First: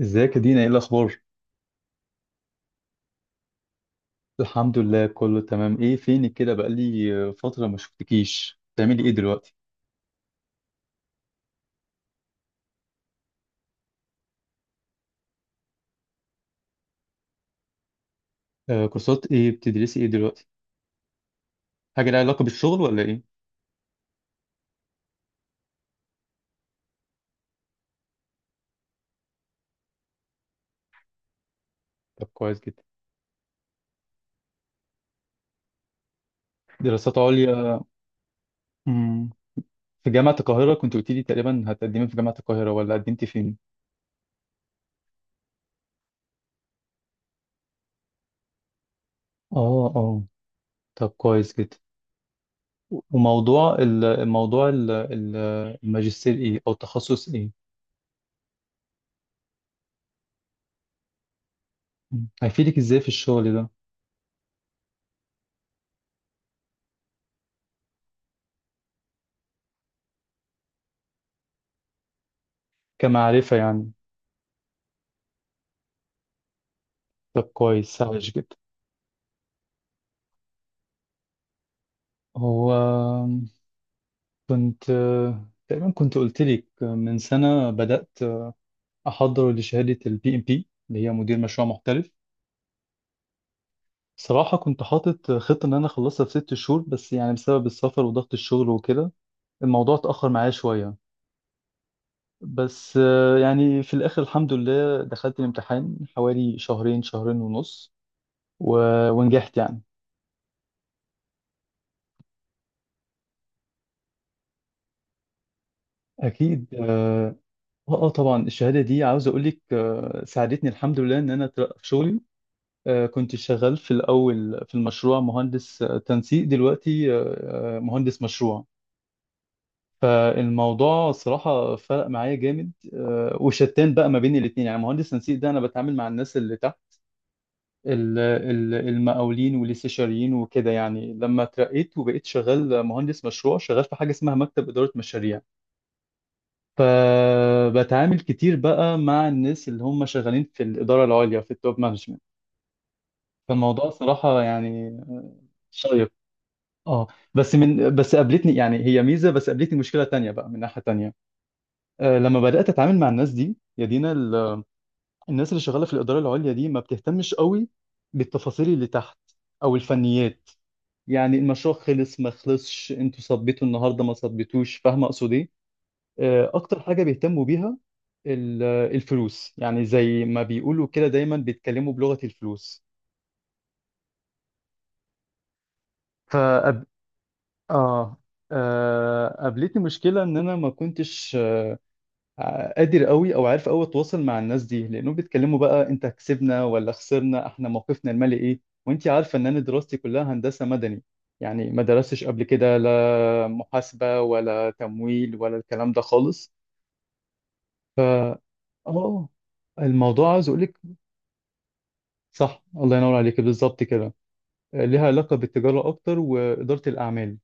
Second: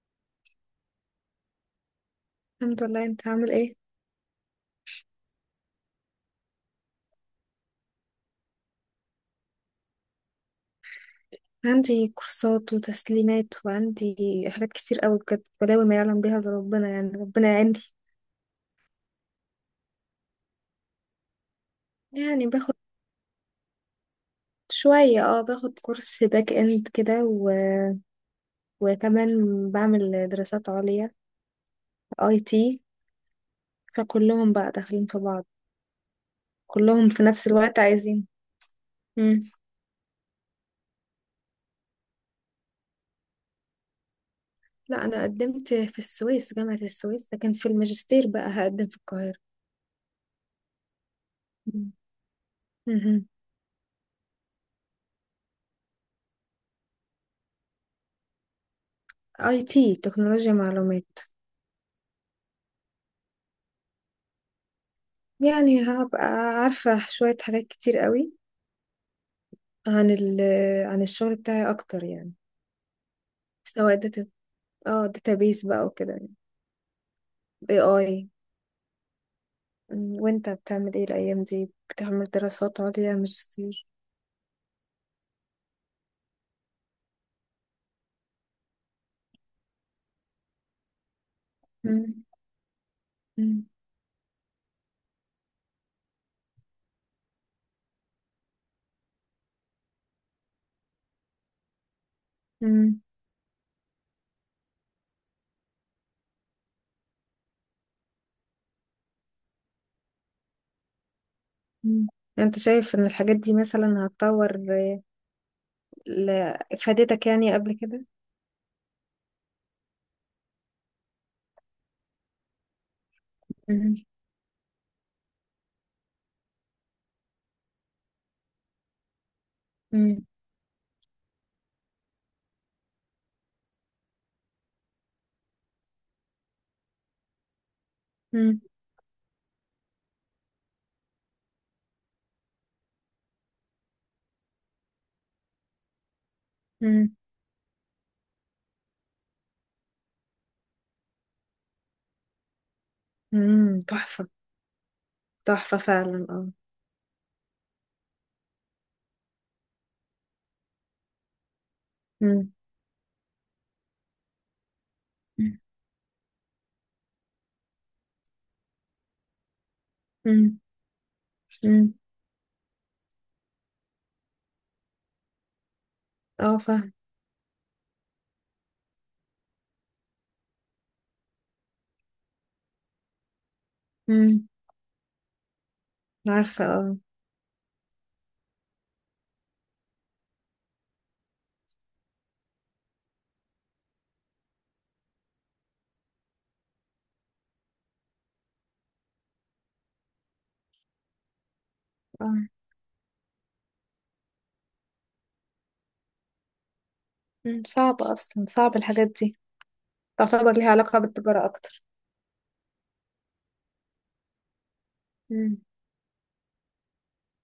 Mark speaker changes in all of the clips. Speaker 1: ازيك يا دينا؟ ايه الاخبار؟
Speaker 2: الحمد لله، انت عامل ايه؟
Speaker 1: الحمد لله كله تمام. ايه فينك كده؟ بقالي فتره ما شفتكيش. بتعملي ايه دلوقتي؟
Speaker 2: عندي كورسات وتسليمات، وعندي حاجات كتير قوي بجد، بلاوي ما يعلم بيها الا ربنا، يعني ربنا يعيني.
Speaker 1: آه، كورسات ايه بتدرسي ايه دلوقتي؟ حاجه لها علاقه
Speaker 2: يعني باخد
Speaker 1: بالشغل ولا ايه؟
Speaker 2: شوية، باخد كورس باك اند كده وكمان بعمل دراسات عليا
Speaker 1: طب
Speaker 2: اي
Speaker 1: كويس
Speaker 2: تي
Speaker 1: جدا.
Speaker 2: فكلهم بقى داخلين في بعض، كلهم
Speaker 1: دراسات
Speaker 2: في نفس الوقت
Speaker 1: عليا.
Speaker 2: عايزين.
Speaker 1: مم.
Speaker 2: مم.
Speaker 1: في جامعه القاهره كنت قلت لي تقريبا هتقدمي في جامعه القاهره، ولا قدمتي فين؟
Speaker 2: لا، انا قدمت في السويس، جامعة السويس. ده كان في الماجستير، بقى هقدم في القاهرة.
Speaker 1: اه اه. طب كويس جدا.
Speaker 2: مم. مهم.
Speaker 1: وموضوع الماجستير ايه او التخصص ايه؟
Speaker 2: IT، تكنولوجيا معلومات.
Speaker 1: مم. هيفيدك ازاي في الشغل ده؟
Speaker 2: يعني هبقى عارفة شوية حاجات كتير قوي عن ال عن الشغل بتاعي أكتر، يعني
Speaker 1: كمعرفه يعني.
Speaker 2: سواء داتا، اه داتابيس بقى وكده يعني.
Speaker 1: طب
Speaker 2: اي،
Speaker 1: كويس،
Speaker 2: اي،
Speaker 1: سهل جدا.
Speaker 2: وانت بتعمل ايه الأيام دي؟ بتعمل
Speaker 1: هو
Speaker 2: دراسات عليا ماجستير؟
Speaker 1: كنت تقريبا كنت قلت لك من سنة بدأت أحضر لشهادة البي ام بي، اللي هي مدير مشروع محترف.
Speaker 2: مم. مم.
Speaker 1: صراحة كنت حاطط خطة إن أنا أخلصها في 6 شهور، بس يعني بسبب السفر وضغط الشغل وكده الموضوع اتأخر معايا شوية. بس
Speaker 2: مم.
Speaker 1: يعني في الآخر الحمد لله دخلت الامتحان حوالي شهرين ونص، و... ونجحت يعني.
Speaker 2: مم. يعني انت شايف ان الحاجات دي مثلا هتطور، ل-
Speaker 1: أكيد
Speaker 2: افادتك
Speaker 1: آه.
Speaker 2: يعني قبل كده؟
Speaker 1: طبعا الشهادة دي عاوز أقول لك، ساعدتني الحمد لله إن أنا أترقى في شغلي. كنت شغال في
Speaker 2: مم.
Speaker 1: الأول في المشروع مهندس تنسيق، دلوقتي مهندس مشروع.
Speaker 2: مم.
Speaker 1: فالموضوع صراحة فرق معايا جامد، وشتان بقى ما بين الاتنين. يعني مهندس تنسيق ده أنا بتعامل مع الناس اللي تحت،
Speaker 2: مم.
Speaker 1: المقاولين والاستشاريين وكده. يعني لما اترقيت وبقيت شغال مهندس مشروع، شغال في حاجة اسمها مكتب إدارة مشاريع.
Speaker 2: مم.
Speaker 1: فبتعامل كتير بقى مع الناس اللي هم شغالين في الإدارة العليا، في التوب مانجمنت.
Speaker 2: مم.
Speaker 1: فالموضوع
Speaker 2: تحفة.
Speaker 1: صراحة يعني
Speaker 2: تحفة
Speaker 1: شيق.
Speaker 2: فعلا، اه.
Speaker 1: اه. بس قابلتني يعني، هي ميزه، بس قابلتني مشكله تانية بقى من ناحيه تانية. لما
Speaker 2: مم.
Speaker 1: بدات اتعامل مع الناس دي يا دينا، الناس اللي شغاله في الاداره العليا دي ما بتهتمش قوي بالتفاصيل اللي تحت او الفنيات.
Speaker 2: مم.
Speaker 1: يعني المشروع
Speaker 2: مم.
Speaker 1: خلص ما خلصش، انتوا صبيتوا النهارده ما صبيتوش، فاهمه اقصد ايه؟
Speaker 2: اه،
Speaker 1: اكتر
Speaker 2: فاهم.
Speaker 1: حاجه بيهتموا بيها الفلوس. يعني زي ما بيقولوا كده دايما بيتكلموا بلغه الفلوس.
Speaker 2: مم. عارفة،
Speaker 1: فأب...
Speaker 2: اه،
Speaker 1: اه. قابلتني مشكله ان انا ما كنتش، قادر قوي او عارف قوي اتواصل مع الناس دي، لانهم بيتكلموا بقى انت كسبنا ولا خسرنا، احنا موقفنا المالي ايه. وانت عارفه ان انا دراستي كلها هندسه مدني، يعني ما درستش قبل
Speaker 2: آه.
Speaker 1: كده لا محاسبه ولا تمويل ولا الكلام ده خالص.
Speaker 2: مم.
Speaker 1: ف
Speaker 2: صعبة أصلا، صعب الحاجات
Speaker 1: اه،
Speaker 2: دي.
Speaker 1: الموضوع عايز
Speaker 2: تعتبر
Speaker 1: اقول
Speaker 2: ليها
Speaker 1: لك،
Speaker 2: علاقة بالتجارة أكتر.
Speaker 1: صح الله ينور عليك بالظبط كده، ليها علاقه
Speaker 2: مم.
Speaker 1: بالتجاره اكتر واداره الاعمال.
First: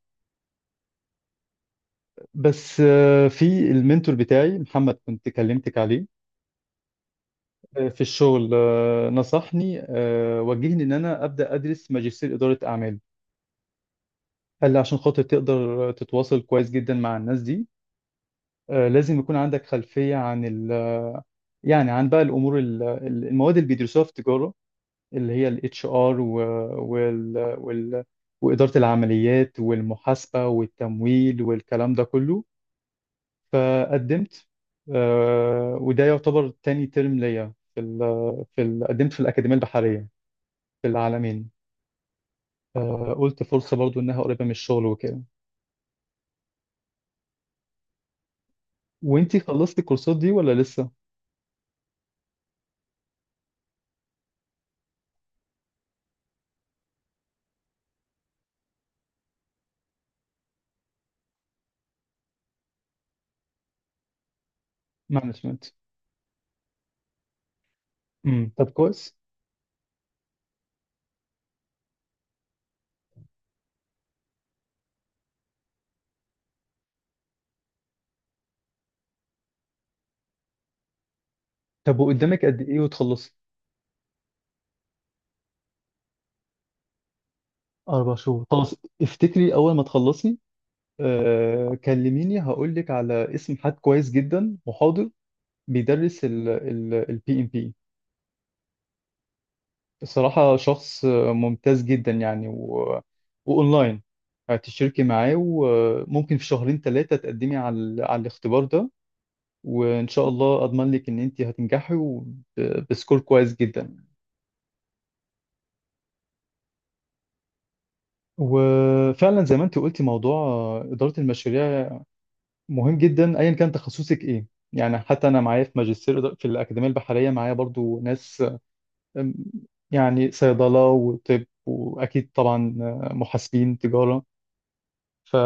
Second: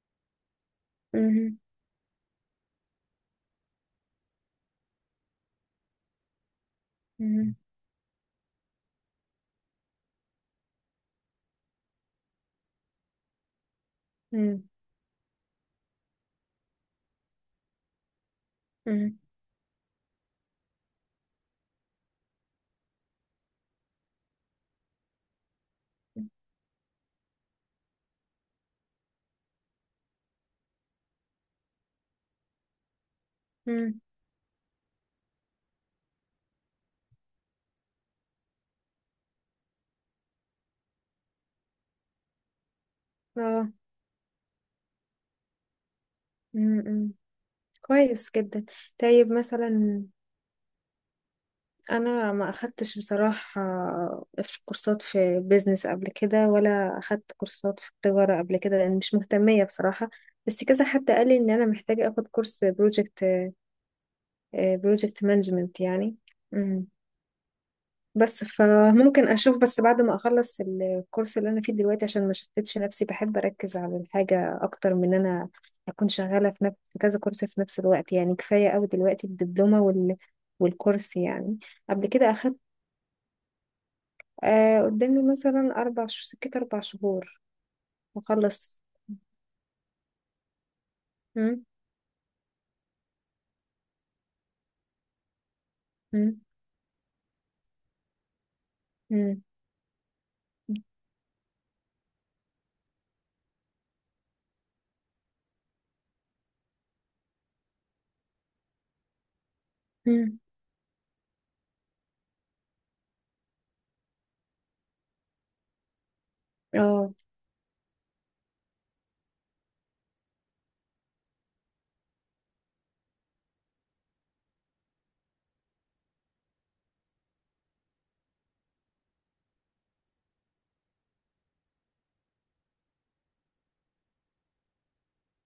Speaker 2: مم.
Speaker 1: بس في المنتور بتاعي محمد، كنت كلمتك عليه
Speaker 2: مم.
Speaker 1: في الشغل، نصحني، وجهني ان انا ابدا ادرس ماجستير اداره اعمال.
Speaker 2: مم.
Speaker 1: قال لي عشان خاطر تقدر تتواصل كويس جدا مع الناس دي،
Speaker 2: مم.
Speaker 1: لازم يكون عندك خلفيه عن يعني عن بقى الامور المواد اللي بيدرسوها في التجاره، اللي هي الاتش ار وال واداره العمليات والمحاسبه والتمويل والكلام ده كله.
Speaker 2: مم.
Speaker 1: فقدمت، وده يعتبر تاني ترم ليا في ال قدمت في الاكاديميه البحريه في العالمين. قلت
Speaker 2: آه.
Speaker 1: فرصة برضو إنها قريبة من الشغل وكده.
Speaker 2: مم. مم. كويس جدا. طيب،
Speaker 1: وإنتي خلصتي
Speaker 2: مثلا
Speaker 1: الكورسات دي ولا لسه؟
Speaker 2: أنا ما أخدتش بصراحة في كورسات في بيزنس قبل كده، ولا أخدت كورسات في التجارة قبل كده، لأن مش مهتمية بصراحة. بس كذا حد قال لي إن أنا محتاجة أخد كورس بروجكت
Speaker 1: مانجمنت.
Speaker 2: مانجمنت يعني. بس
Speaker 1: طب كويس.
Speaker 2: فممكن اشوف، بس بعد ما اخلص الكورس اللي انا فيه دلوقتي، عشان ما شتتش نفسي. بحب اركز على الحاجه اكتر من ان انا اكون شغاله في كذا كورس في نفس الوقت. يعني كفايه قوي دلوقتي الدبلومه والكورس يعني.
Speaker 1: طب
Speaker 2: قبل كده
Speaker 1: وقدامك
Speaker 2: اخدت،
Speaker 1: قد إيه وتخلصي؟
Speaker 2: قدامي مثلا اربع سكت، اربع شهور،
Speaker 1: 4 شهور، خلاص.
Speaker 2: واخلص.
Speaker 1: افتكري أول ما تخلصي
Speaker 2: مم.
Speaker 1: كلميني، هقول لك على اسم حد كويس جدا محاضر بيدرس
Speaker 2: مم.
Speaker 1: البي إم بي.
Speaker 2: مم.
Speaker 1: الصراحة شخص ممتاز جدا يعني وأونلاين. هتشتركي معاه وممكن في شهرين ثلاثة تقدمي على الاختبار ده، وان شاء
Speaker 2: مم.
Speaker 1: الله اضمن لك ان انت هتنجحي بسكور كويس جدا.
Speaker 2: اه.
Speaker 1: وفعلا زي ما انت قلتي، موضوع اداره المشاريع مهم جدا ايا كان تخصصك ايه. يعني حتى انا معايا في ماجستير في الاكاديميه البحريه معايا برضو ناس، أم، يعني صيدله وطب واكيد طبعا محاسبين تجاره. ف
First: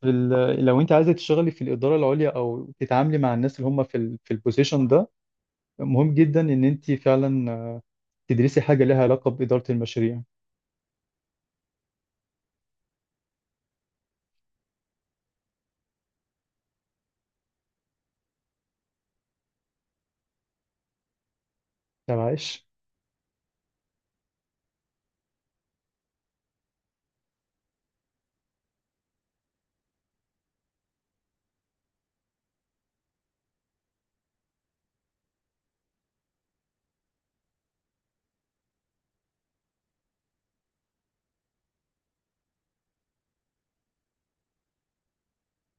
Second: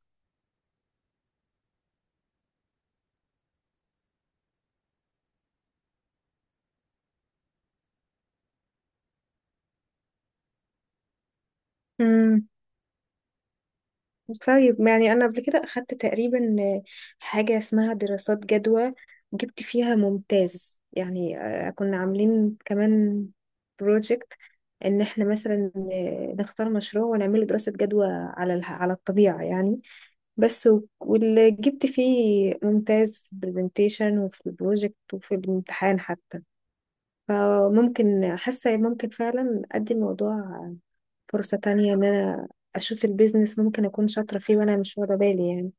Speaker 1: في لو انت عايزه تشتغلي في الاداره العليا او تتعاملي مع الناس اللي هم في في البوزيشن ده، مهم جدا ان انت فعلا تدرسي حاجة لها علاقة بإدارة المشاريع.
Speaker 2: مم. طيب، ما يعني انا قبل كده اخدت تقريبا حاجه اسمها دراسات جدوى، جبت فيها ممتاز يعني. كنا
Speaker 1: طب
Speaker 2: عاملين
Speaker 1: عايش.
Speaker 2: كمان بروجكت ان احنا مثلا، نختار مشروع ونعمله دراسه جدوى على الطبيعه يعني. بس واللي جبت فيه ممتاز في البرزنتيشن وفي البروجكت وفي الامتحان حتى. فممكن حاسة ممكن فعلا أدي الموضوع فرصة تانية، إن أنا أشوف البيزنس ممكن أكون شاطرة فيه وأنا مش واخدة بالي يعني.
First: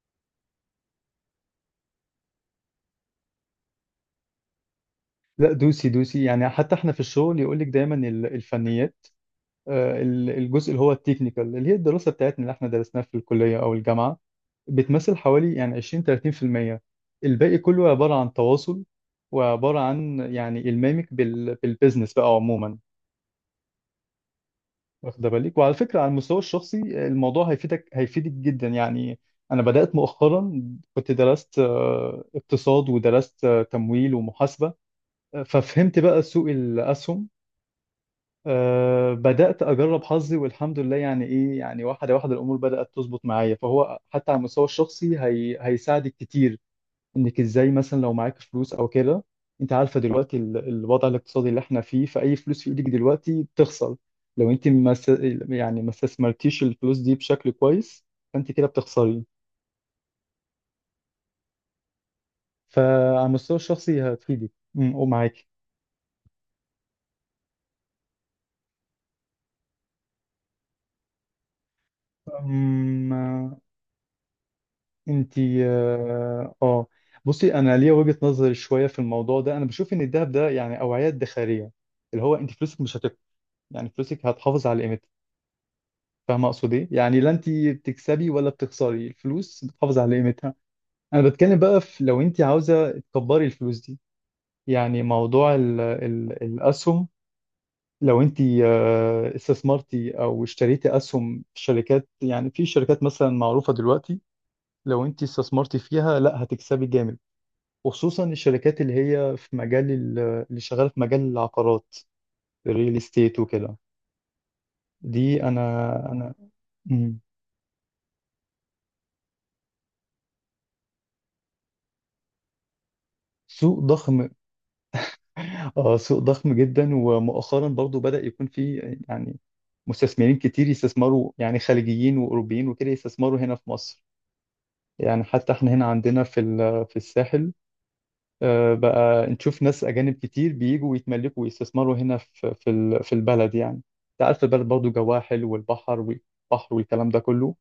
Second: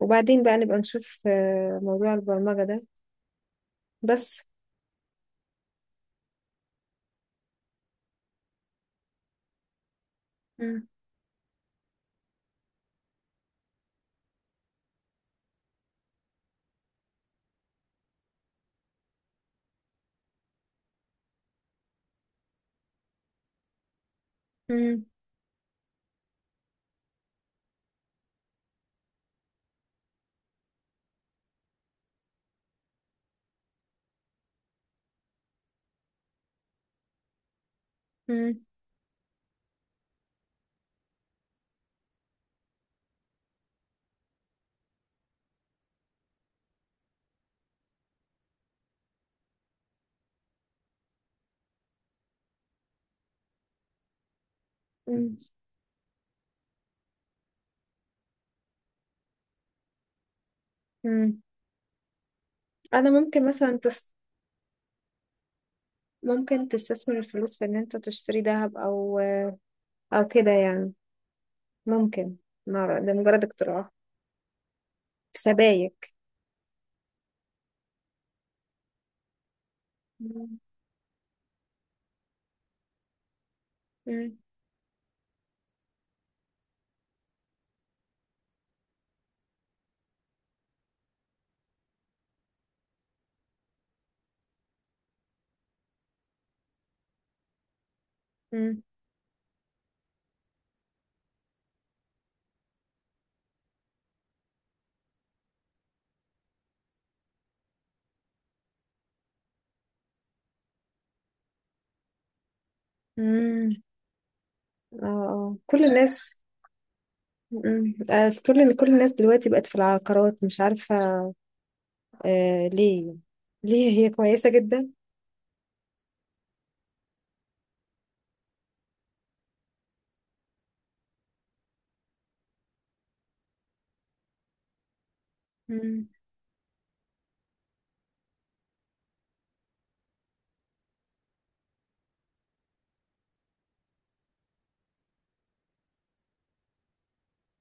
Speaker 2: وبعدين بقى نبقى نشوف، موضوع البرمجة ده بس.
Speaker 1: لا، دوسي دوسي. يعني حتى احنا في الشغل يقول لك دايما الفنيات، الجزء اللي
Speaker 2: مم.
Speaker 1: هو التكنيكال، اللي هي الدراسة بتاعتنا اللي احنا درسناها في الكلية أو الجامعة، بتمثل حوالي يعني 20 30%. الباقي كله عبارة عن تواصل، وعبارة عن يعني إلمامك بالبيزنس بقى عموما.
Speaker 2: مم.
Speaker 1: واخدة بالك؟ وعلى فكرة على المستوى الشخصي الموضوع هيفيدك، جدا يعني. أنا بدأت مؤخرا، كنت درست اقتصاد، ودرست تمويل ومحاسبة. ففهمت بقى سوق الأسهم.
Speaker 2: مم.
Speaker 1: أه، بدأت أجرب حظي والحمد لله، يعني إيه يعني، واحدة واحدة الأمور بدأت تظبط معايا. فهو حتى على المستوى الشخصي هي هيساعدك كتير، إنك إزاي مثلا لو معاك فلوس أو كده. أنت عارفة دلوقتي الوضع الاقتصادي اللي إحنا فيه، فأي فلوس في إيدك دلوقتي بتخسر. لو أنت ما س-
Speaker 2: مم.
Speaker 1: يعني ما استثمرتيش الفلوس دي بشكل كويس، فأنت كده بتخسري.
Speaker 2: مم. أنا
Speaker 1: فعلى
Speaker 2: ممكن
Speaker 1: المستوى
Speaker 2: مثلا
Speaker 1: الشخصي هتفيدك. ومعاكي.
Speaker 2: ممكن تستثمر الفلوس في إن أنت تشتري ذهب، أو كده يعني. ممكن، ما- أعرف، ده مجرد اقتراح. في
Speaker 1: انتي
Speaker 2: سبايك.
Speaker 1: اه آه. بصي، انا ليا وجهة نظر شويه في الموضوع ده. انا بشوف ان الذهب ده
Speaker 2: مم.
Speaker 1: يعني اوعيه ادخاريه، اللي هو انت فلوسك مش هتك، يعني فلوسك
Speaker 2: مم.
Speaker 1: هتحافظ على قيمتها. فاهمه اقصد ايه؟ يعني لا انت بتكسبي ولا بتخسري، الفلوس بتحافظ على قيمتها. انا بتكلم بقى في، لو انت عاوزه تكبري الفلوس دي، يعني موضوع ال الاسهم. لو انت
Speaker 2: مم.
Speaker 1: استثمرتي او اشتريتي اسهم في شركات، يعني في شركات مثلا معروفه دلوقتي، لو انت استثمرتي فيها لا هتكسبي جامد. وخصوصا الشركات اللي هي في مجال اللي شغاله في مجال العقارات، الريل استيت
Speaker 2: مم.
Speaker 1: وكده.
Speaker 2: اه،
Speaker 1: دي
Speaker 2: آه.
Speaker 1: انا
Speaker 2: كل
Speaker 1: انا
Speaker 2: الناس.
Speaker 1: مم.
Speaker 2: مم. آه، كل الناس دلوقتي بقت في العقارات، مش عارفة ليه.
Speaker 1: سوق
Speaker 2: ليه هي
Speaker 1: ضخم.
Speaker 2: كويسة جدا؟
Speaker 1: اه، سوق ضخم جدا، ومؤخرا برضو بدأ يكون في يعني مستثمرين كتير يستثمروا، يعني خليجيين واوروبيين وكده، يستثمروا هنا في مصر. يعني حتى احنا هنا
Speaker 2: مم.
Speaker 1: عندنا في في الساحل، بقى نشوف ناس اجانب كتير بيجوا ويتملكوا ويستثمروا هنا في البلد يعني. انت عارف البلد برضو جواها حلو، والبحر والبحر والكلام ده كله.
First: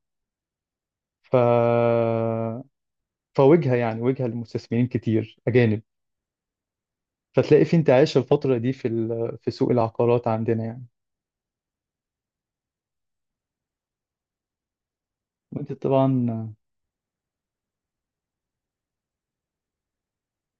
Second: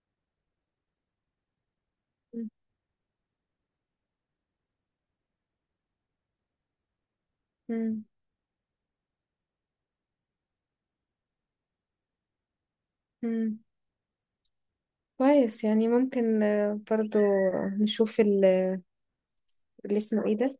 Speaker 1: ف
Speaker 2: مم.
Speaker 1: فوجهه، يعني وجهه لمستثمرين كتير اجانب. فتلاقي في
Speaker 2: مم.
Speaker 1: انتعاش الفتره دي في في سوق العقارات عندنا يعني.
Speaker 2: مم. كويس،
Speaker 1: وانت
Speaker 2: يعني ممكن،
Speaker 1: طبعا.
Speaker 2: برضو نشوف اللي اسمه ايه ده،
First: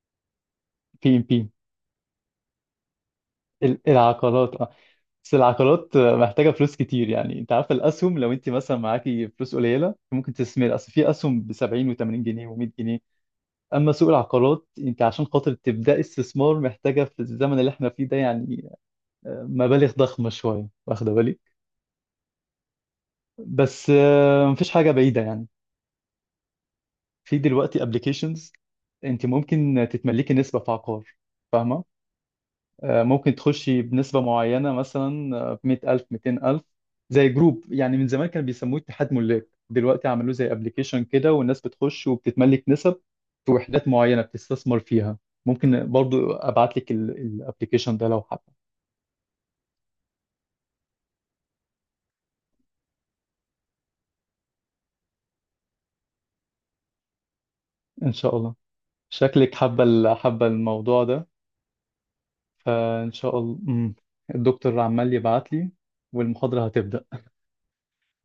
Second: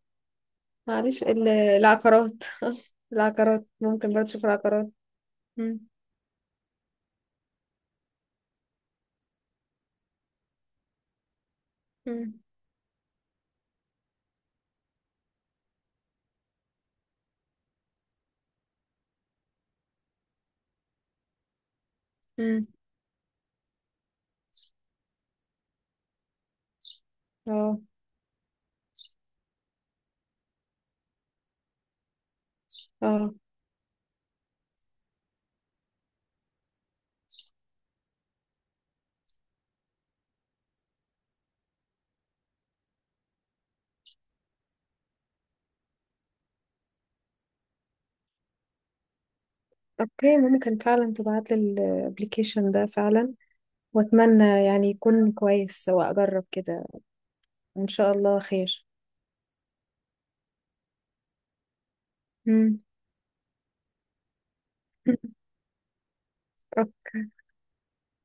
Speaker 1: بي ام
Speaker 2: معلش
Speaker 1: بي.
Speaker 2: العقارات. العقارات ممكن برضو نشوف
Speaker 1: العقارات، اه.
Speaker 2: العقارات.
Speaker 1: بس
Speaker 2: مم.
Speaker 1: العقارات محتاجه فلوس كتير. يعني انت عارف الاسهم، لو انت مثلا معاكي فلوس قليله، ممكن تستثمر اصل في اسهم ب 70 و80
Speaker 2: مم.
Speaker 1: جنيه و100 جنيه. اما سوق العقارات، انت عشان خاطر تبداي استثمار محتاجه في الزمن اللي احنا فيه ده يعني مبالغ ضخمه شويه، واخده بالك.
Speaker 2: مم.
Speaker 1: بس مفيش حاجه بعيده يعني. في
Speaker 2: اه،
Speaker 1: دلوقتي ابلكيشنز، انت ممكن تتملكي نسبه في عقار. فاهمه؟
Speaker 2: اه،
Speaker 1: ممكن تخشي بنسبه معينه مثلا 100000 200000. زي جروب يعني من زمان كانوا بيسموه اتحاد ملاك، دلوقتي عملوه زي ابلكيشن كده، والناس بتخش وبتتملك نسب في وحدات معينه بتستثمر فيها. ممكن برضو ابعت لك الابلكيشن ده لو حابه.
Speaker 2: اوكي، ممكن فعلا تبعت لي الابليكيشن ده فعلا، واتمنى يعني يكون كويس واجرب كده، وان شاء
Speaker 1: ان شاء
Speaker 2: الله
Speaker 1: الله.
Speaker 2: خير.
Speaker 1: شكلك حابه حابه الموضوع ده.
Speaker 2: مم.
Speaker 1: فان شاء الله. مم. الدكتور عمال يبعت لي، والمحاضره هتبدا.
Speaker 2: اوكي.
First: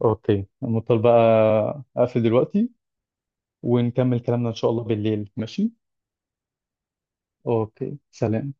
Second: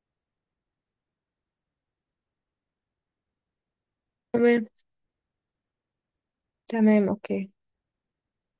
Speaker 1: اوكي، مضطر بقى اقفل دلوقتي، ونكمل كلامنا ان
Speaker 2: تمام.
Speaker 1: شاء الله بالليل، ماشي؟
Speaker 2: تمام، اوكي.
Speaker 1: اوكي، سلام.